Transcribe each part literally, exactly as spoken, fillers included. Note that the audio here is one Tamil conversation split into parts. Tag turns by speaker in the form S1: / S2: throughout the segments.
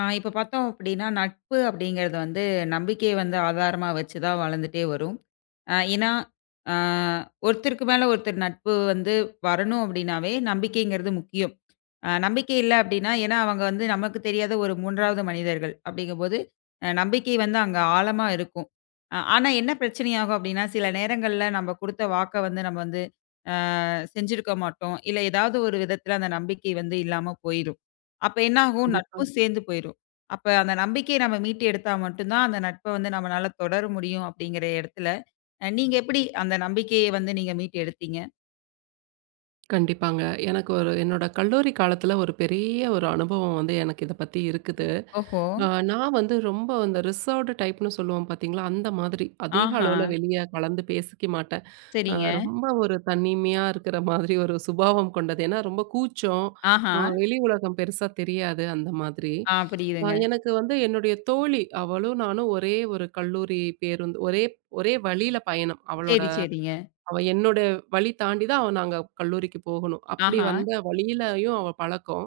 S1: ஆ, இப்ப பார்த்தோம் அப்படின்னா, நட்பு அப்படிங்கிறது வந்து நம்பிக்கைய வந்து ஆதாரமா வச்சு தான் வளர்ந்துட்டே வரும். அ ஏன்னா, அ ஒருத்தருக்கு மேல ஒருத்தர் நட்பு வந்து வரணும் அப்படின்னாவே, நம்பிக்கைங்கிறது முக்கியம். அ நம்பிக்கை இல்ல அப்படின்னா, ஏன்னா அவங்க வந்து நமக்கு தெரியாத ஒரு மூன்றாவது மனிதர்கள். அப்படிங்கும்போது, அ நம்பிக்கை வந்து அங்க ஆழமா இருக்கும். அ ஆனா என்ன பிரச்சனையாகும் அப்படின்னா, சில நேரங்கள்ல நம்ம குடுத்த வாக்க வந்து நம்ம வந்து அ செஞ்சிருக்க மாட்டோம். இல்ல ஏதாவது ஒரு விதத்துல அந்த நம்பிக்கை வந்து இல்லாம போயிரும். அப்ப என்ன ஆகும்?
S2: கண்டிப்பா.
S1: நட்பும் சேர்ந்து போயிரும். அப்ப அந்த நம்பிக்கைய நம்ம மீட்டு எடுத்தா மட்டும் தான், அந்த நட்ப வந்து நம்மனால தொடர முடியும் அப்படிங்கிற இடத்துல, அ நீங்க எப்படி அந்த நம்பிக்கைய வந்து நீங்க மீட்டு எடுத்தீங்க?
S2: கண்டிப்பாங்க. எனக்கு ஒரு என்னோட கல்லூரி காலத்துல ஒரு பெரிய ஒரு அனுபவம் வந்து எனக்கு இத பத்தி இருக்குது.
S1: ஓஹோ!
S2: அ நான் வந்து ரொம்ப அந்த ரிசர்வ்டு டைப்னு சொல்லுவோம் பாத்தீங்களா, அந்த மாதிரி. அதிக
S1: ஆஹா!
S2: அளவுல வெளிய கலந்து பேசிக்க மாட்டேன். அ
S1: சரிங்க.
S2: ரொம்ப ஒரு தனிமையா இருக்கிற மாதிரி ஒரு சுபாவம் கொண்டது. ஏன்னா ரொம்ப கூச்சம்.
S1: ஆஹா!
S2: அ வெளி உலகம் பெருசா தெரியாது அந்த மாதிரி.
S1: ஆ,
S2: அ
S1: புரியுதுங்க.
S2: எனக்கு வந்து என்னுடைய தோழி, அவளும் நானும் ஒரே ஒரு கல்லூரி பேருந்து ஒரே ஒரே வழியில பயணம். அவளோட
S1: சரி, சரிங்க.
S2: அவ என்னோட வழி தாண்டி தான் அவ நாங்க கல்லூரிக்கு போகணும். அப்படி
S1: ஆஹா!
S2: வந்த வழியிலயும் அவ பழக்கம்.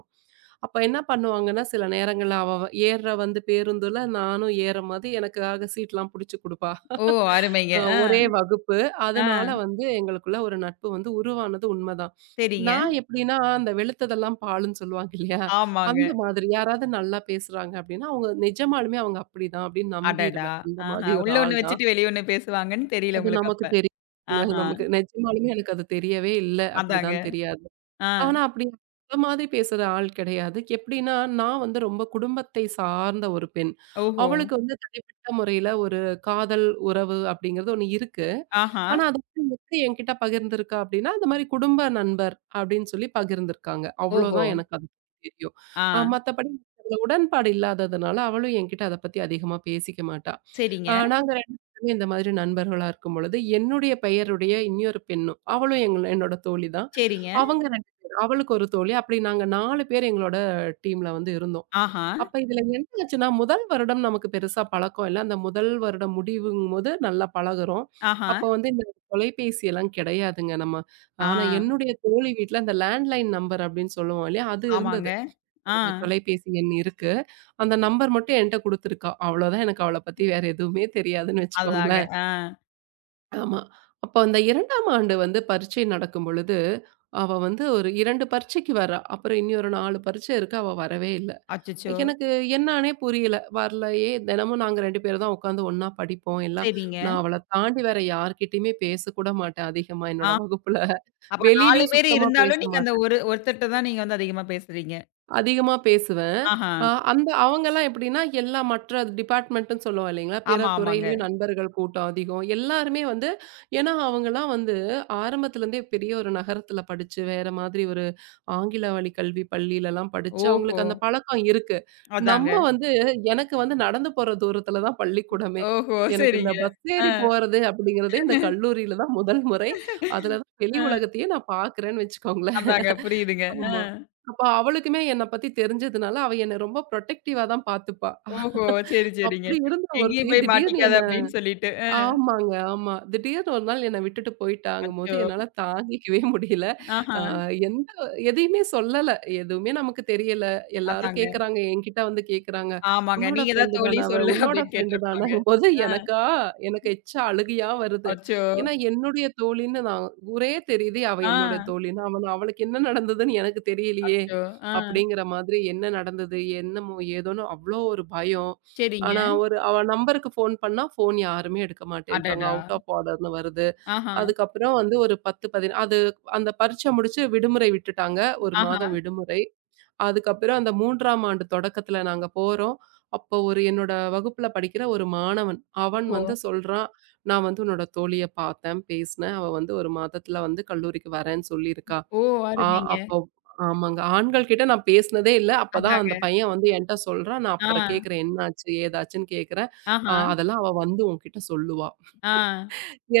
S2: அப்ப என்ன பண்ணுவாங்கன்னா, சில நேரங்கள்ல அவ வ ஏர்ற வந்து பேருந்துல நானும் ஏறும் போது எனக்காக சீட்லாம் புடிச்சு குடுப்பா.
S1: ஓ! அருமைங்க.
S2: அ
S1: ஆ,
S2: ஒரே வகுப்பு.
S1: ஆ.
S2: அதனால வந்து எங்களுக்குள்ள ஒரு நட்பு வந்து உருவானது உண்மதான்.
S1: சரிங்க.
S2: நான் எப்படின்னா, அந்த வெளுத்ததெல்லாம் பாலுன்னு சொல்லுவாங்க இல்லையா?
S1: ஆமாங்க.
S2: அந்த மாதிரி யாராவது நல்லா பேசுறாங்க அப்படின்னா, அவங்க நிஜமாலுமே அவங்க அப்படிதான் அப்படின்னு
S1: அடடா!
S2: நம்பிருவேன். அந்த
S1: ஆஹா!
S2: மாதிரி ஒரு
S1: உள்ள
S2: ஆள்
S1: ஒண்ணு
S2: தான்.
S1: வச்சுட்டு வெளிய ஒண்ணு பேசுவாங்கன்னு தெரியல
S2: அது
S1: உங்களுக்கு
S2: நமக்கு
S1: அப்ப.
S2: தெரியுங்க.
S1: ஆஹா!
S2: நமக்கு நிஜமாலுமே எனக்கு அது தெரியவே இல்ல.
S1: அதாங்க.
S2: அப்படிதான் தெரியாது.
S1: ஆ.
S2: ஆனா அப்படி அந்த மாதிரி பேசுற ஆள் கிடையாது. எப்படின்னா, நான் வந்து ரொம்ப குடும்பத்தை சார்ந்த ஒரு பெண்.
S1: ஓஹோ!
S2: அவளுக்கு வந்து தனிப்பட்ட முறையில ஒரு காதல் உறவு அப்படிங்கிறது ஒண்ணு இருக்கு.
S1: ஆஹா!
S2: ஆனா அது வந்து எப்படி என்கிட்ட பகிர்ந்திருக்கா அப்படின்னா, இந்த மாரி குடும்ப நண்பர் அப்படின்னு சொல்லி பகிர்ந்திருக்காங்க.
S1: ஓஹோ!
S2: அவ்வளோதான் எனக்கு அது தெரியும்.
S1: ஆ.
S2: அ மத்தபடி அதுல உடன்பாடு இல்லாததுனால, அவளும் என்கிட்ட அத பத்தி அதிகமா பேசிக்க மாட்டா.
S1: சரிங்க,
S2: அ நாங்க ரெண்டு பேருமே இந்த மாதிரி நண்பர்களா இருக்கும்பொழுது, என்னுடைய பெயருடைய இன்னொரு பெண்ணும், அவளும் எங்கள என்னோட தோழி தான்.
S1: சரிங்க.
S2: அவங்க ரெண்டு பேர், அவளுக்கு ஒரு தோழி. அப்படி நாங்க நாலு பேர் எங்களோட டீம்ல வந்து இருந்தோம்.
S1: ஆஹா!
S2: அப்ப இதுல என்ன ஆச்சுன்னா, முதல் வருடம் நமக்கு பெருசா பழக்கம் இல்ல. அந்த முதல் வருடம் முடிவுங்கும்போது நல்லா பழகுறோம்.
S1: ஆஹா.
S2: அப்ப வந்து தொலைபேசி எல்லாம் கிடையாதுங்க. நம்ம
S1: ஆ.
S2: ஆனா என்னுடைய தோழி வீட்ல அந்த லேண்ட்லைன் நம்பர் அப்படின்னு சொல்லுவோம் இல்லையா? அது
S1: ஆமாங்க.
S2: இருந்தது.
S1: ஆ.
S2: ஒரு தொலைபேசி எண் இருக்கு. அந்த நம்பர் மட்டும் என்ட்ட குடுத்துருக்கா. அவ்வளோதான் எனக்கு அவள பத்தி வேற எதுவுமே தெரியாதுன்னு
S1: அதுதாங்க.
S2: வச்சுக்கோங்களேன்.
S1: ஆ.
S2: ஆமா. அப்போ அந்த ரெண்டாம் ஆண்டு வந்து பரீட்சை நடக்கும் பொழுது, அவ வந்து ஒரு ரெண்டு பரீட்சைக்கு வர்றா. அப்புறம் இனி ஒரு நாலு பரீட்சை இருக்கு. அவ வரவே இல்ல.
S1: அச்சச்சோ!
S2: எனக்கு என்னான்னே புரியல. வரலையே! தினமும் நாங்க ரெண்டு பேர் தான் உட்காந்து ஒண்ணா படிப்போம். எல்லாம்
S1: சரிங்க.
S2: நான் அவள தாண்டி வேற யார்கிட்டயுமே பேசக்கூட மாட்டேன் அதிகமா
S1: ஆ.
S2: என்னோட வகுப்புல.
S1: அப்ப நாலு
S2: வெளியிலயும்
S1: பேரு
S2: சுத்தமா பேச
S1: இருந்தாலும் நீங்க அந்த
S2: மாட்டேன்.
S1: ஒரு ஒருத்தர்ட்ட தான் நீங்க வந்து அதிகமா பேசுறீங்க.
S2: அதிகமா பேசுவேன்.
S1: ஆஹா.
S2: அ அந்த அவங்கலாம் எப்படின்னா, எல்லா மற்ற டிபார்ட்மெண்ட்ன்னு சொல்லுவோம் இல்லைங்களா? பிற
S1: ஆமா, ஆமாங்க.
S2: துறையிலயும் நண்பர்கள் கூட்டம் அதிகம். எல்லாருமே வந்து ஏன்னா அவங்கலாம் வந்து ஆரம்பத்துலருந்தே பெரிய ஒரு நகரத்துல படிச்சு, வேற மாதிரி ஒரு ஆங்கில வழி கல்வி பள்ளியிலலாம் படிச்சு,
S1: ஓஹோ!
S2: அவங்களுக்கு அந்த பழக்கம் இருக்கு.
S1: அதாங்க.
S2: நம்ம வந்து எனக்கு வந்து நடந்து போற தூரத்துல தான் பள்ளிக்கூடமே.
S1: ஓஹோ!
S2: எனக்கு இந்த
S1: சரிங்க.
S2: பஸ்
S1: ஆ.
S2: ஏறி போறது அப்படிங்கிறதே இந்த கல்லூரியில தான் முதல் முறை. அதுல தான் வெளி
S1: ஆ.
S2: உலகத்தையே நான் பார்க்குறேன்னு வச்சுக்கோங்களேன்.
S1: அதாங்க புரியுதுங்க.
S2: ஆமா.
S1: ஆ.
S2: அப்ப அவளுக்குமே என்ன பத்தி தெரிஞ்சதுனால, அவ என்ன ரொம்ப புரொடெக்டிவா தான் பார்த்துப்பா.
S1: ஓஹோ! சரி, சரிங்க.
S2: அப்படி இருந்த ஒருத்தி
S1: எங்கேயும் போய்
S2: திடீர்னு
S1: மாட்டிக்காத
S2: என்ன
S1: அப்படின்னு சொல்லிட்டு. அ.
S2: ஆமாங்க, ஆமா. திடீர்னு ஒரு நாள் என்ன விட்டுட்டு போயிட்டாங்கும்போது,
S1: அச்சோ!
S2: என்னால தாங்கிக்கவே முடியல. அ
S1: ஆஹா.
S2: எந்த எதையுமே சொல்லல. எதுவுமே நமக்கு தெரியல. எல்லாரும்
S1: அதாங்க.
S2: கேட்கறாங்க. என்கிட்ட வந்து கேட்கறாங்க.
S1: ஆமாங்க.
S2: "உன்னோட
S1: நீங்க தான்
S2: ஃப்ரெண்டு
S1: தோழி
S2: தான அவ?
S1: சொல்லு
S2: உன்னோட
S1: அப்படின்னு
S2: ஃப்ரெண்டு
S1: கேட்டிருப்பாங்க.
S2: தானங்கும்போது"
S1: ஆ.
S2: எனக்கா எனக்கு எச்ச அழுகையா வருது.
S1: அச்சோ!
S2: ஏன்னா என்னுடைய தோழின்னு நான் ஊரே தெரியுது. அவ
S1: ஆ.
S2: என்னுடைய தோழின்னு. அவ அவளுக்கு என்ன நடந்ததுன்னு எனக்கு தெரியலையே!
S1: அச்சோ! ஆ.
S2: அப்படிங்கிற மாதிரி என்ன நடந்தது? என்னமோ ஏதோன்னு அவ்ளோ ஒரு பயம்.
S1: சரிங்க.
S2: ஆனா, ஒரு அவ நம்பருக்கு ஃபோன் பண்ணா, ஃபோன் யாருமே எடுக்க மாட்டேன்றாங்க.
S1: அடடா!
S2: அவுட் ஆஃப் ஆர்டர்ன்னு வருது.
S1: ஆஹா,
S2: அதுக்கப்புறம் வந்து ஒரு பத்து, பதினைந்து அது அந்த பரீட்சை முடிச்சு விடுமுறை விட்டுட்டாங்க. ஒரு
S1: ஆஹா.
S2: மாதம் விடுமுறை. அதுக்கப்புறம் அந்த மூணாம் ஆண்டு தொடக்கத்தில நாங்க போறோம். அப்போ ஒரு என்னோட வகுப்புல படிக்கிற ஒரு மாணவன், அவன்
S1: ஓஹோ!
S2: வந்து சொல்றான், "நான் வந்து உன்னோட தோழிய பார்த்தேன், பேசினேன். அவ வந்து ஒரு மாதத்தில வந்து கல்லூரிக்கு வரேன்னு சொல்லியிருக்கா.
S1: ஓ!
S2: ஆ
S1: அருமைங்க.
S2: அப்போ ஆமாங்க. ஆண்கள் கிட்ட நான் பேசினதே இல்ல. அப்பதான் அந்த
S1: அதாங்க.
S2: பையன் வந்து என்ட்ட சொல்றான். நான்
S1: ஆ,
S2: அப்புறம் கேட்கிறேன். என்னாச்சு? ஏதாச்சுன்னு கேட்கிறேன். ஆ
S1: ஆஹா,
S2: அதெல்லாம் அவ வந்து உன்கிட்ட சொல்லுவா.
S1: ஆ.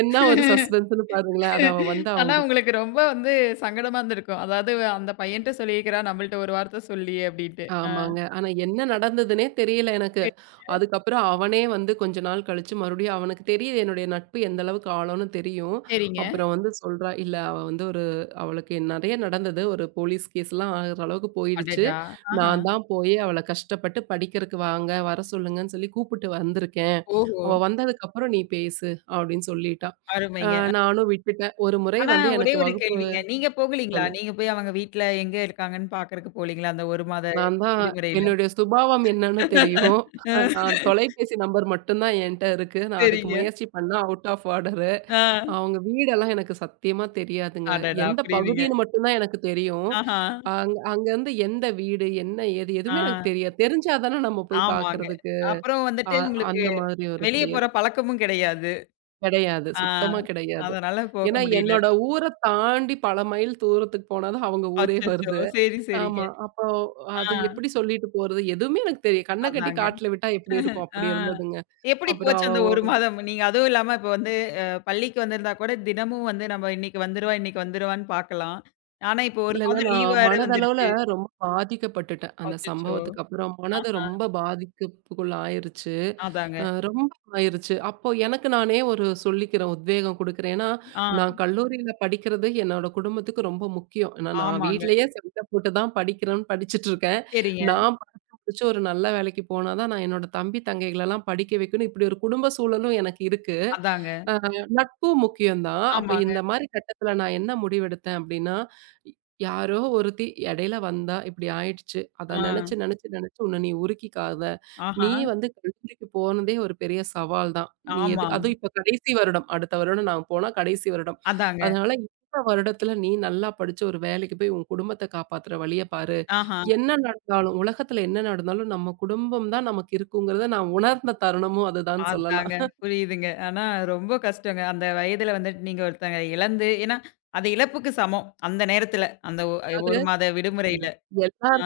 S2: என்ன ஒரு சஸ்பென்ஸ்ன்னு பாருங்களேன். அது அவ வந்து
S1: ஆனா
S2: அவங்கிட்ட
S1: உங்களுக்கு ரொம்ப வந்து சங்கடமா இருந்திருக்கும். அதாவது அந்த பையன்ட்ட சொல்லியிருக்கிறா, நம்மள்ட்ட ஒரு வார்த்த சொல்லி அப்டின்ட்டு. ஆ.
S2: ஆமாங்க. ஆனா என்ன நடந்ததுன்னே தெரியல எனக்கு.
S1: சரிங்க,
S2: அதுக்கப்புறம் அவனே வந்து கொஞ்ச நாள் கழிச்சு மறுபடியும் அவனுக்கு தெரியுது என்னுடைய நட்பு எந்த அளவுக்கு ஆழம்னு தெரியும்.
S1: சரிங்க.
S2: அப்புறம் வந்து சொல்றா, "இல்ல அவ வந்து ஒரு அவளுக்கு நெறைய நடந்தது. ஒரு போலீஸ் கேஸ்லாம் ஆகுற அளவுக்கு போயிடுச்சு.
S1: அடடா! ஆஹா.
S2: நான் தான் போய் அவள கஷ்டப்பட்டு படிக்கிறக்கு வாங்க, வர சொல்லுங்கன்னு சொல்லி கூப்பிட்டு வந்திருக்கேன்.
S1: ஓஹோ!
S2: அவ வந்ததுக்கப்புறம் நீ பேசு" அப்படின்னு சொல்லிட்டா. அ
S1: அருமைங்க.
S2: நானும் விட்டுட்டேன். ஒரு முறை
S1: ஆனா
S2: வந்து
S1: ஒரே
S2: எனக்கு
S1: ஒரு
S2: வகுப்பு
S1: கேள்விங்க. நீங்க போகலீங்களா? நீங்க போய் அவங்க வீட்ல எங்க இருக்காங்கன்னு பாக்குறக்கு போலீங்களா? அந்த ஒரு மாத
S2: நான் தான்
S1: விடுமுறையில?
S2: என்னுடைய சுபாவம் என்னன்னு தெரியும். அஹ்
S1: ஆ,
S2: நான் தொலைபேசி நம்பர் மட்டும் தான் என்ட்ட இருக்கு. நான் அதுக்கு
S1: சரிங்க.
S2: முயற்சி பண்ணா அவுட் ஆஃப் ஆர்டரு.
S1: ஆ.
S2: அவங்க வீடெல்லாம் எனக்கு சத்தியமா தெரியாதுங்க.
S1: அடடா!
S2: எந்த
S1: புரியுதுங்க.
S2: பகுதின்னு மட்டும் தான் எனக்கு தெரியும்.
S1: ஆஹா.
S2: அங் அங்கருந்து எந்த வீடு, என்ன ஏது
S1: ஆ,
S2: எதுவுமே எனக்கு தெரியாது. தெரிஞ்சா தானே நம்ம போய்
S1: ஆமாங்க.
S2: பார்க்கறதுக்கு.
S1: அப்புறம்
S2: அ
S1: வந்துட்டு உங்களுக்கு
S2: அந்த மாதிரி ஒரு
S1: வெளிய
S2: செயல்.
S1: போற பழக்கமும் கிடையாது.
S2: கிடையாது.
S1: ஆ,
S2: சுத்தமா கிடையாது.
S1: அதனால போக
S2: ஏன்னா
S1: முடியல.
S2: என்னோட ஊர தாண்டி பல மைல் தூரத்துக்கு போனா தான் அவங்க ஊரே
S1: அச்சச்சோ!
S2: வருது.
S1: சரி, சரிங்க.
S2: ஆமா. அப்போ
S1: ஆ,
S2: அது எப்படி சொல்லிட்டு போறது? எதுவுமே எனக்கு தெரிய கண்ண கட்டி
S1: அதாங்க.
S2: காட்டுல விட்டா எப்படி இருக்கும்?
S1: ஆ.
S2: அப்படி இருந்ததுங்க.
S1: எப்படி
S2: அப்புறம்
S1: போச்சு
S2: அவ
S1: அந்த
S2: ஒ
S1: ஒரு மாதம்? நீங்க அதுவும் இல்லாம இப்ப வந்து அ பள்ளிக்கு வந்திருந்தா கூட தினமும் வந்து நம்ம இன்னைக்கு வந்துருவா, இன்னைக்கு வந்துருவான்னு பார்க்கலாம். ஆனா இப்ப ஒரு
S2: இல்லங்க.
S1: மாதம் லீவ்
S2: நான்
S1: வேற
S2: மனதளவுல
S1: வந்துருச்சு.
S2: ரொம்ப பாதிக்கப்பட்டுட்டேன். அந்த
S1: அச்சச்சோ!
S2: சம்பவத்துக்கு அப்புறம் மனது ரொம்ப பாதிக்கப்புக்குள்ள ஆயிருச்சு. அ
S1: அதாங்க.
S2: ரொம்ப ஆயிருச்சு. அப்போ எனக்கு நானே ஒரு சொல்லிக்கிறேன், உத்வேகம் குடுக்கிறேன். ஏன்னா,
S1: ஆ,
S2: நான் கல்லூரியில படிக்கிறது என்னோட குடும்பத்துக்கு ரொம்ப முக்கியம். ஏன்னா, நான்
S1: ஆமாங்க.
S2: வீட்லயே சண்டை போட்டு தான் படிக்கிறேன்னு படிச்சுட்டுருக்கேன்.
S1: சரிங்க.
S2: நான் படிச்சு முடிச்சு ஒரு நல்ல வேலைக்கு போனா தான், நான் என்னோட தம்பி, தங்கைகளெல்லாம் படிக்க வைக்கணும். இப்படி ஒரு குடும்ப சூழலும் எனக்கு இருக்கு.
S1: அதாங்க.
S2: அ நட்பும் முக்கியம் தான். அப்ப
S1: ஆமாங்க.
S2: இந்த மாரி கட்டத்துல நான் என்ன முடிவெடுத்தேன் அப்டின்னா, யாரோ ஒருத்தி இடையில வந்தா இப்டி ஆயிடுச்சு. அத
S1: ஆ.
S2: நெனச்சு, நெனச்சு, நெனச்சு உன்ன நீ உருக்கிக்காத. நீ
S1: ஆஹா.
S2: வந்து கல்லூரிக்கு போனதே ஒரு பெரிய சவால் தான். நீ எது
S1: ஆமா.
S2: அதுவும் இப்ப கடைசி வருடம். அடுத்த வருடம் நான் போனா கடைசி வருடம்.
S1: அதாங்க.
S2: அதனால இந்த வருடத்துல நீ நல்லா படிச்சு ஒரு வேலைக்கு போய் உன் குடும்பத்த காப்பாத்துற வழிய பாரு.
S1: ஆஹா.
S2: என்ன நடந்தாலும் உலகத்துல என்ன நடந்தாலும் நம்ம குடும்பம் தான் நமக்கு இருக்குங்கிறத நான் உணர்ந்த தருணமும் அதுதான்னு சொல்லலாம்.
S1: அதாங்க. புரியுதுங்க. ஆனா ரொம்ப கஷ்டங்க. அந்த வயதுல வந்துட்டு நீங்க ஒருத்தங்க இழந்து ஏன்னா, அது இழப்புக்கு சமம். அந்த நேரத்துல. அந்த ஒ
S2: அது
S1: ஒரு மாத விடுமுறையில.
S2: ஆமா.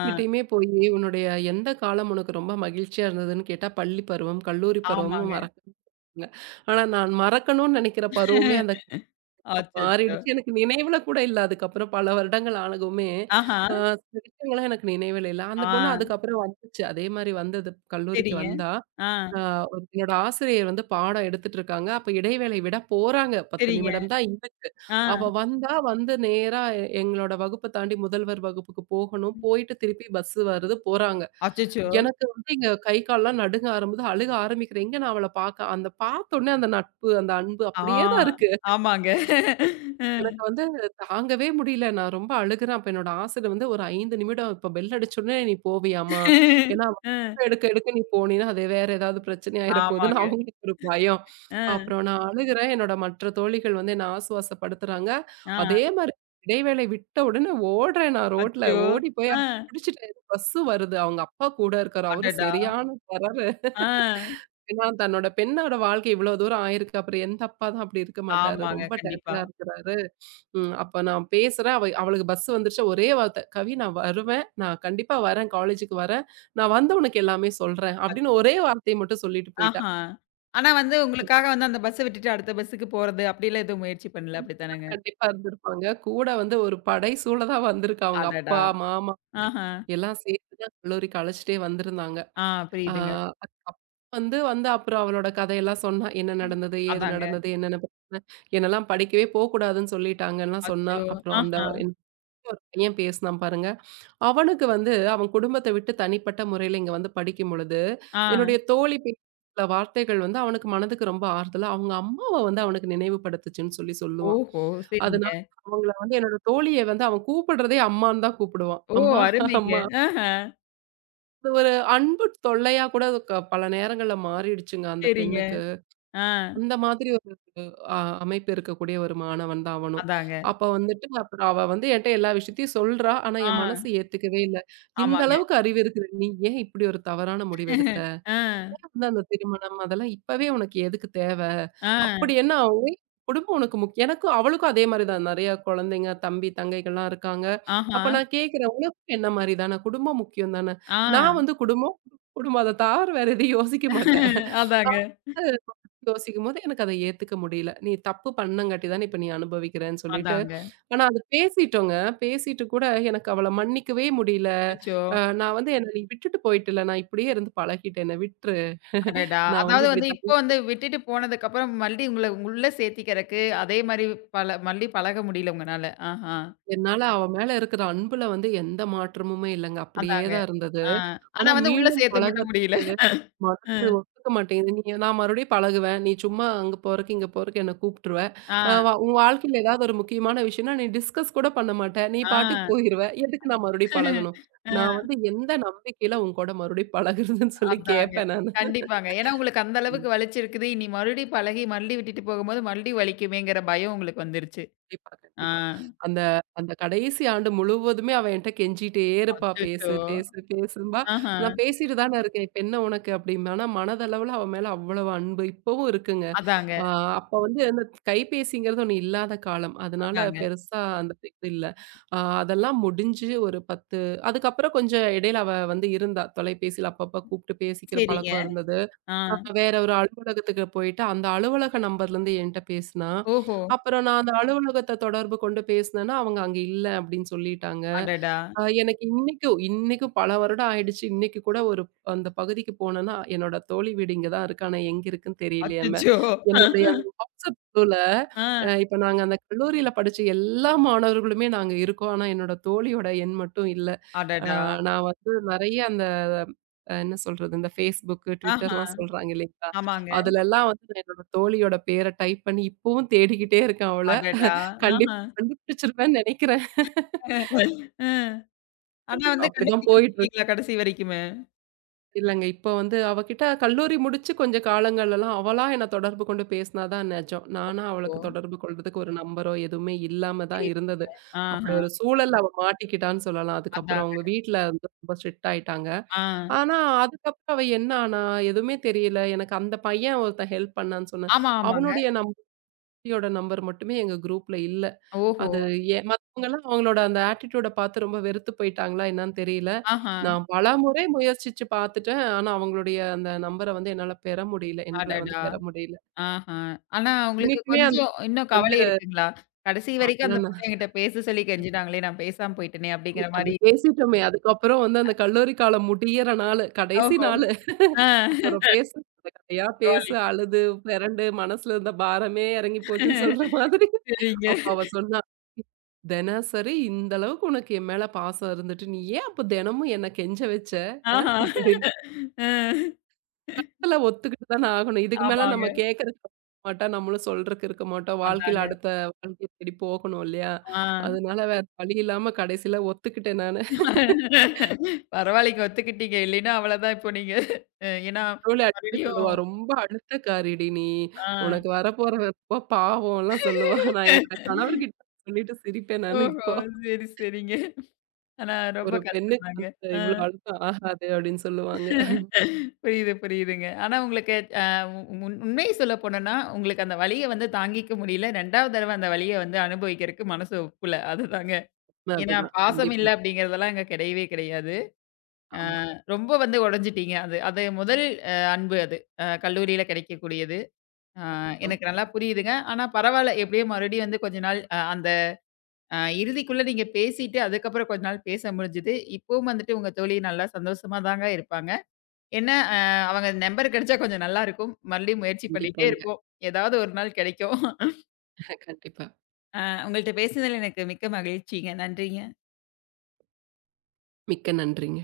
S1: ஆ,
S2: போயி, உன்னுடைய எந்த காலம் உனக்கு ரொம்ப மகிழ்ச்சியா இருந்ததுன்னு கேட்டா, பள்ளி பருவம், கல்லூரி பருவம்னு
S1: ஆமாங்க.
S2: மறக்க முடியாதுங்க. ஆனா, நான் மறக்கணும்னு நெனைக்கிற பருவமே அந்த காலம்
S1: அச்சச்சோ!
S2: மாறிடுச்சு. எனக்கு நினைவுல கூட இல்ல. அதுக்கப்புறம் பல வருடங்கள் ஆனதுமே,
S1: ஆஹா.
S2: அ சில விஷயங்கள்லாம் எனக்கு நினைவுல இல்ல. அந்த பொண்ணு
S1: ஆ,
S2: அதுக்கப்புறம் வந்துச்சு. அதே மாரி வந்தது. கல்லூரிக்கு
S1: சரிங்க.
S2: வந்தா,
S1: ஆ,
S2: ஆ ஒரு என்னோட ஆசிரியர் வந்து பாடம் எடுத்துட்டு இருக்காங்க. அப்ப இடைவேளை விட போறாங்க. பத்து
S1: சரிங்க.
S2: நிமிடம் தான் இருக்கு. அவ
S1: ஆ.
S2: வந்தா வந்து நேரா எ- எங்களோட வகுப்ப தாண்டி முதல்வர் வகுப்புக்கு போகணும். போயிட்டு திருப்பி பஸ் வருது போறாங்க.
S1: அச்சச்சோ!
S2: எனக்கு வந்து இங்க கை கால்லாம் நடுங்க ஆரம்புது. அழுக ஆரம்பிக்கிறேன். எங்க நான் அவள பார்க்க அந்த பார்த்தோனே அந்த நட்பு, அந்த அன்பு
S1: ஆ,
S2: அப்படியே தான் இருக்கு.
S1: ஆமாங்க.
S2: எனக்கு
S1: ம்.
S2: வந்து தாங்கவே முடியல. நான் ரொம்ப அழுகுறேன். அப்ப என்னோட ஆசிரியர் வந்து ஒரு அஞ்சு நிமிடம் இப்ப பெல் அடிச்சோனே நீ போவியாம்மா? ஏன்னா அவன்
S1: ம்.
S2: எடுக்க எடுக்க நீ போனீன்னா, அது வேற ஏதாவது பிரச்சனை ஆயிற போகுதுன்னு
S1: ஆமாங்க.
S2: அவங்களுக்கு ஒரு பயம்.
S1: ம்.
S2: அப்புறம் நான் அழுகுறேன். என்னோட மற்ற தோழிகள் வந்து என்ன ஆசுவாசப்படுத்துறாங்க. அதே
S1: ஆ.
S2: மாரி இடைவேளை விட்ட உடனே ஓடுறேன் நான் ரோட்ல.
S1: அச்சோ!
S2: ஓடி போய்
S1: ஆ.
S2: அவங்கள புடிச்சுட்டேன். பஸ்ஸு வருது. அவங்க அப்பா கூட இருக்காரு. அவரு
S1: அடடா!
S2: சரியான தர
S1: ஆ.
S2: ஏன்னா தன்னோட பெண்ணோட வாழ்க்கை இவ்ளோ தூரம் ஆயிருக்கு. அப்புறம் எந்த அப்பா தான் அப்படி இருக்க மாட்டாரு.
S1: ஆமாங்க.
S2: ரொம்ப
S1: கண்டிப்பா.
S2: டயர்டா இருக்கிறாரு. ம் அப்ப நான் பேசுறேன். அவ அவளுக்கு பஸ் வந்துருச்சு. ஒரே வார்த்தை, "கவி நான் வருவேன். நான் கண்டிப்பா வரேன். காலேஜுக்கு வரேன். நான் வந்து உனக்கு எல்லாமே சொல்றேன்."
S1: அ
S2: அப்படின்னு ஒரே வார்த்தைய மட்டும் சொல்லிட்டு போயிட்டா.
S1: ஆஹா! ஆனா வந்து உங்களுக்காக வந்து அந்த பஸ்ஸ விட்டுட்டு அடுத்த பஸ்ஸுக்கு போறது அப்படிலாம் எதுவும் முயற்சி பண்ணல அப்படித்தானங்க?
S2: கண்டிப்பா இருந்திருப்பாங்க. கூட வந்து ஒரு படை சூழலா வந்திருக்கு. அவங்க
S1: அடடா!
S2: அப்பா, மாமா
S1: ஆஹா!
S2: எல்லாம் சேர்த்து தான் கல்லூரிக்கு அழைச்சிட்டே வந்திருந்தாங்க.
S1: ஆ,
S2: ஆ.
S1: புரியுதுங்க.
S2: வந்து வந்து அப்புறம் அவளோட கதையெல்லாம் சொன்னா. என்ன நடந்தது? ஏது
S1: அதாங்க.
S2: நடந்தது? என்னென்ன பிரச்சனை? என்னலாம் படிக்கவே போக்கூடாதுன்னு சொல்லிட்டாங்கன்லாம் சொன்னா.
S1: அச்சோ!
S2: அப்புறம் அந்த
S1: ஆஹா!
S2: என் கூட ஒரு பையன் பேசினான் பாருங்க. அவனுக்கு வந்து அவன் குடும்பத்த விட்டு தனிப்பட்ட முறையில இங்க வந்து படிக்கும் பொழுது,
S1: ஆ.
S2: என்னுடைய தோழி பேசின வார்த்தைகள் வந்து அவனுக்கு மனதுக்கு ரொம்ப ஆறுதலா, அவங்க அம்மாவ வந்து அவனுக்கு நினைவுபடுத்துச்சுன்னு சொல்லி சொல்லுவான்.
S1: ஓஹோ! சரிங்க.
S2: அதனால அவங்கள வந்து என்னோட தோழிய வந்து அவன் கூப்பிடுறதே அம்மான்னு தான் கூப்பிடுவான்.
S1: ஓ!
S2: அம்மா,
S1: அருமைங்க.
S2: அம்மா.
S1: ஆஹா!
S2: அது ஒரு அன்பு தொல்லையா கூட க பல நேரங்கள்ல மாறிடுச்சுங்க அந்த
S1: சரிங்க.
S2: பெண்ணுக்கு.
S1: ஆ.
S2: அந்த மாதிரி ஒரு அ அமைப்பு இருக்கக்கூடிய ஒரு மாணவன் தான் அவனும்.
S1: அதாங்க.
S2: அப்ப வந்துட்டு அப்புறம் அவ வந்து என்ட்ட எல்லா விஷயத்தையும் சொல்றா. ஆனா,
S1: ஆ.
S2: என் மனசு ஏத்துக்கவே இல்ல. இந்த
S1: ஆமாங்க.
S2: அளவுக்கு அறிவு இருக்கிற நீ ஏன் இப்படி ஒரு தவறான முடிவு எடுத்த?
S1: ஆ.
S2: வந்து அந்த திருமணம் அதெல்லாம் இப்பவே உனக்கு எதுக்கு தேவ?
S1: ஆ.
S2: அப்படி என்ன ஆகும்? குடும்பம் உனக்கு முக்கியம். எனக்கும் அவளுக்கும் அதே மாரி தான். நெறைய குழந்தைங்க, தம்பி, தங்கைகள்லாம் இருக்காங்க.
S1: ஆஹா!
S2: அப்ப நான் கேட்கிறேன், உனக்கும் என்ன மாரி தான? குடும்பம் முக்கியம் தான? நான்
S1: ஆ.
S2: வந்து குடும்பம் குடும்பம் அத தவர வேற எதையும் யோசிக்க மாட்டேன்.
S1: அதாங்க.
S2: அப்ப யோசிக்கும்போது எனக்கு அத ஏத்துக்க முடியல. "நீ தப்பு பண்ணங்காட்டி தானே இப்ப நீ அனுபவிக்கிறன்னு" சொல்லிட்டு,
S1: அதாங்க.
S2: ஆனா அது பேசிட்டோங்க. பேசிட்டு கூட எனக்கு அவள மன்னிக்கவே முடியல.
S1: அச்சச்சோ!
S2: அ நான் வந்து என்ன "நீ விட்டுட்டு போயிட்டல்ல, நான் இப்படியே இருந்து பழகிட்டேன். என்ன விட்ரு.
S1: அடடா!
S2: நான் வந்து
S1: அதாவது
S2: இப்படி
S1: வந்து இப்போ
S2: தள்ளி-
S1: வந்து விட்டுட்டு போனதுக்கப்புறம் மறுபடியும் உங்கள உள்ள சேர்த்திக்கிறக்கு, அதே மாரி பழ மல்லி பழக முடியல உங்கனால. ஆஹா!
S2: என்னால அவ மேல இருக்கிற அன்புல வந்து எந்த மாற்றமுமே இல்லங்க. அப்படியே
S1: அதாங்க.
S2: தான் இருந்தது."
S1: ஆ. ஆனா
S2: ஆனா
S1: வந்து உள்ள
S2: மீண்டும்
S1: சேர்த்த மட்டும் முடியல.
S2: பழகுறதுக்கு மனசு
S1: ம்.
S2: ஒத்துக்க மாட்டேங்குது. நீ நான் மறுபடியும் பழகுவேன். நீ சும்மா அங்க போறக்கு, இங்க போறக்கு என்ன கூப்பிட்டுருவ. அ
S1: ஆ,
S2: வ உன் வாழ்க்கையில ஏதாவது ஒரு முக்கியமான விஷயம்னா, நீ டிஸ்கஸ் கூட பண்ண மாட்ட. நீ பாட்டுக்கு
S1: ஆ.
S2: போயிருவ. எதுக்கு நான் மறுபடியும் பழகணும்?
S1: அ
S2: நான் வந்து எந்த நம்பிக்கையில உன் கூட மறுபடியும் பழகுறதுன்னு சொல்லி
S1: அதாங்க.
S2: கேட்பேன் நானு.
S1: கண்டிப்பாங்க. ஏன்னா உங்களுக்கு அந்த அளவுக்கு வலிச்சிருக்குது. இனி மறுபடியும் பழகி மல்லி விட்டுட்டு போகும்போது மறுபடியும் வலிக்குமேங்கிற பயம் உங்களுக்கு வந்துருச்சு.
S2: கண்டிப்பா,
S1: ஆ.
S2: கண்டிப்பா. அந்த அந்த கடைசி ஆண்டு முழுவதுமே அவ என்ட்ட கெஞ்சிட்டே இருப்பா.
S1: அச்சச்சோ!
S2: பேசு, பேசு, பேசும்பா.
S1: ஆஹா!
S2: நான் பேசிட்டு தானே இருக்கேன். இப்ப என்ன உனக்கு அப்படிம்பேன். ஆனா மனதளவுல அவ மேல அவ்வளவு அன்பு இப்பவும் இருக்குங்க.
S1: அதாங்க,
S2: ஆ அப்ப வந்து அந்த கைபேசிங்கிறது ஒண்ணு இல்லாத காலம். அதனால
S1: அதாங்க.
S2: பெருசா அந்த இது இல்ல. ஆ அதெல்லாம் முடிஞ்சு ஒரு பத்து அதுக்கப்புறம் கொஞ்சம் இடையில அவ வந்து இருந்தா. தொலைபேசியில அப்பப்ப கூப்பிட்டு பேசிக்கிற
S1: சரிங்க.
S2: பழக்கம் இருந்தது.
S1: ஆ.
S2: ஆ வேற ஒரு அலுவலகத்துக்கு போயிட்டு, அந்த அலுவலக நம்பர்லேருந்து என்ட்ட பேசினா.
S1: ஓஹோ!
S2: அப்புறம் நான் அந்த அலுவலகத்த தொடர்பு கொண்டு பேசினேன்னா, அவங்க அங்க இல்ல அப்படின்னு சொல்லிட்டாங்க.
S1: அடடா!
S2: அ எனக்கு இன்னைக்கு இன்னைக்கும் பல வருடம் ஆயிடுச்சு. இன்னைக்கு கூட ஒரு அந்த பகுதிக்கு போனேன்னா, என்னோட தோழி வீடு இங்க தான் இருக்கு. ஆனா எங்க இருக்குன்னு தெரியலையேம்பேன்.
S1: அச்சச்சோ!
S2: என்னுடைய அந்த வாட்ஸ்அப் குழுல
S1: ஆ.
S2: அ இப்ப நாங்க அந்த கல்லூரியில படிச்ச எல்லா மாணவர்களுமே நாங்க இருக்கோம். ஆனா என்னோட தோழியோட எண் மட்டும் இல்ல. அ
S1: அடடா!
S2: நான் வந்து நெறைய அந்த அ என்ன சொல்றது? இந்த Facebook,
S1: ஆஹா.
S2: Twitterலாம் சொல்றாங்க இல்லைங்களா?
S1: ஆமாங்க.
S2: அதுலலாம் வந்து நான் என்னோட தோழியோட பேர டைப் பண்ணி இப்பவும் தேடிக்கிட்டே இருக்கேன் அவள.
S1: அடடா!
S2: கண்டிப்பா
S1: ஆஹா.
S2: கண்டுபிடிச்சிருவேன்னு நெனைக்கிறேன்.
S1: அ. ஆனா
S2: கண்டிப்பா
S1: வந்து
S2: அப்படிதான்
S1: கண்டுபிடிக்க
S2: போயிட்டு இருக்கு.
S1: முடியலீங்களா கடைசி வரைக்குமே?
S2: இல்லங்க. இப்ப வந்து அவகிட்ட கல்லூரி முடிச்சு கொஞ்ச காலங்கள்லலாம் அவளா என்ன தொடர்பு கொண்டு பேசினா தான் நெஜம். நானா
S1: ஓ!
S2: அவளுக்கு தொடர்பு கொள்றதுக்கு ஒரு நம்பரோ எதுவுமே இல்லாம தான்
S1: சரி.
S2: இருந்தது. அப்படி
S1: ஆஹா.
S2: ஒரு சூழல்ல அவ மாட்டிக்கிட்டான்னு சொல்லலாம். அதுக்கப்புறம் அவங்க
S1: அதாங்க.
S2: வீட்ல வந்து ரொம்ப ஸ்ட்ரிக்ட் ஆயிட்டாங்க.
S1: ஆ.
S2: ஆனா அதுக்கப்புறம் அவ என்ன ஆனா எதுவுமே தெரியல. எனக்கு அந்த பையன் ஒருத்தன் ஹெல்ப் பண்ணான்னு சொன்னேன்.
S1: ஆமா, ஆமாங்க.
S2: அவனுடைய நம்பியோட நம்பர் மட்டுமே எங்க குரூப்ல இல்ல.
S1: ஓஹோ!
S2: அது ஏ மத்தவங்கலாம் அவங்களோட அந்த ஆட்டிட்யூட பார்த்து ரொம்ப வெறுத்து போயிட்டாங்களா என்னன்னு தெரியல.
S1: ஆஹா.
S2: நான் பலமுறை முயற்சிச்சு பார்த்துட்டேன். ஆனா அவங்களுடைய அந்த நம்பர வந்து என்னால பெற முடியல. எண்கள வந்து
S1: அடடா!
S2: பெற முடியல.
S1: ஆஹா. ஆனா உங்களுக்கு
S2: இன்னைக்குமே அந்த
S1: கொஞ்சம் இன்னும்
S2: வந்து
S1: கவலை இருக்குங்களா? கடைசி வரைக்கும் அந்த
S2: அதெல்லாம் நான்
S1: பொண்ணு என்கிட்ட பேச சொல்லி கெஞ்சினாங்களே! நான் பேசாம போயிட்டேனே! அப்படிங்கிற
S2: அது
S1: மாரி.
S2: பேசிட்டோமே. அதுக்கப்புறம் வந்து அந்த கல்லூரி காலம் முடியிற நாளு, கடைசி
S1: ஓஹோ!
S2: நாளு.
S1: ஆ.
S2: அப்புறம் பேசு கத கதையா பேசு,
S1: பரவாயில்லைங்க.
S2: அழுது, பெரண்டு மனசுல இருந்த பாரமே இறங்கி போச்சுன்னு சொல்ற மாதிரி
S1: சரிங்க.
S2: அப்ப அவ சொன்னா. தினசரி இந்த அளவுக்கு உனக்கு என் மேல பாசம் இருந்துட்டு, நீ ஏன் அப்ப தினமும் என்ன கெஞ்ச வச்ச? அ
S1: ஆஹா.
S2: அப்படின்னு
S1: அ.
S2: இதெல்லாம் ஒத்துக்கிட்டு தானே ஆகணும். இதுக்கு மேல நம்ம
S1: ஆமாங்க.
S2: கேட்கறதுக்கு மாட்டா, நம்மளும் சொல்றக்கு இருக்க மாட்டோம். வாழ்க்கையில
S1: அதாங்க.
S2: அடுத்த வாழ்க்கைய தேடி போகணும் இல்லையா?
S1: ஆ.
S2: அதனால வேற வழி இல்லாம கடைசியில ஒத்துக்கிட்டேன் நானு.
S1: பரவாயில்லைங்க ஒத்துக்கிட்டீங்க. இல்லைன்னா அவ்வளதான் இப்போ நீங்க. அ ஏன்னா
S2: தோழி அடிக்கடி
S1: மறுபடியும்
S2: சொல்லுவா, "ரொம்ப அழுத்தக்காரிடி நீ.
S1: ஆ.
S2: உனக்கு வரப்போற ரொம்ப பாவம்லாம்" சொல்லுவா. நான் என்னோட கணவர்கிட்ட சொல்லிட்டு சிரிப்பேன் நானு
S1: ஓஹோ!
S2: இப்போ.
S1: சரி, சரிங்க. ஆனா ரொம்ப
S2: "ஒரு பெண்ணுக்கு
S1: கஷ்டம்தாங்க.
S2: வந்து
S1: ஆ.
S2: இவ்வளோ அழுத்தம் ஆகாது" அப்படின்னு சொல்லுவாங்க.
S1: புரியுது, புரியுதுங்க. ஆனா உங்களுக்கு அ உண் உண்மைய சொல்ல போனோம்னா, உங்களுக்கு அந்த வலிய வந்து தாங்கிக்க முடியல. இரண்டாவது தடவ அந்த வலிய வந்து அனுபவிக்கிறதுக்கு மனசு ஒப்புல. அதுதாங்க. ஏன்னா
S2: அதுதான்
S1: பாசம் இல்ல
S2: கண்டிப்பா.
S1: அப்படிங்கிறதெல்லாம் அங்க கிடையவே கிடையாது. அ
S2: ஆமா.
S1: ரொம்ப வந்து உடைஞ்சிட்டீங்க. அது அது முதல் அ அன்பு அது. அ கல்லூரியில கிடைக்கக்கூடியது. ஆ,
S2: கண்டிப்பா,
S1: எனக்கு நல்லா புரியுதுங்க. ஆனா பரவால்ல, எப்படியோ மறுபடியும் வந்து கொஞ்ச நாள் அ அந்த அ இறுதிக்குள்ள நீங்க பேசிட்டு, அதுக்கப்புறம் கொஞ்ச நாள் பேச முடிஞ்சுது. இப்பவும் வந்துட்டு உங்க தோழி நல்லா சந்தோஷமா தாங்க இருப்பாங்க. ஏன்னா, அ அவங்க நம்பர் கிடைச்சா கொஞ்சம் நல்லாருக்கும். மறுபடியும் முயற்சி பண்ணிட்டே
S2: கண்டிப்பாங்க.
S1: இருப்போம். ஏதாவது ஒரு நாள் கிடைக்கும்.
S2: கண்டிப்பா.
S1: அ உங்கள்ட்ட பேசினதுல எனக்கு மிக்க மகிழ்ச்சிங்க. நன்றிங்க.
S2: மிக்க நன்றிங்க.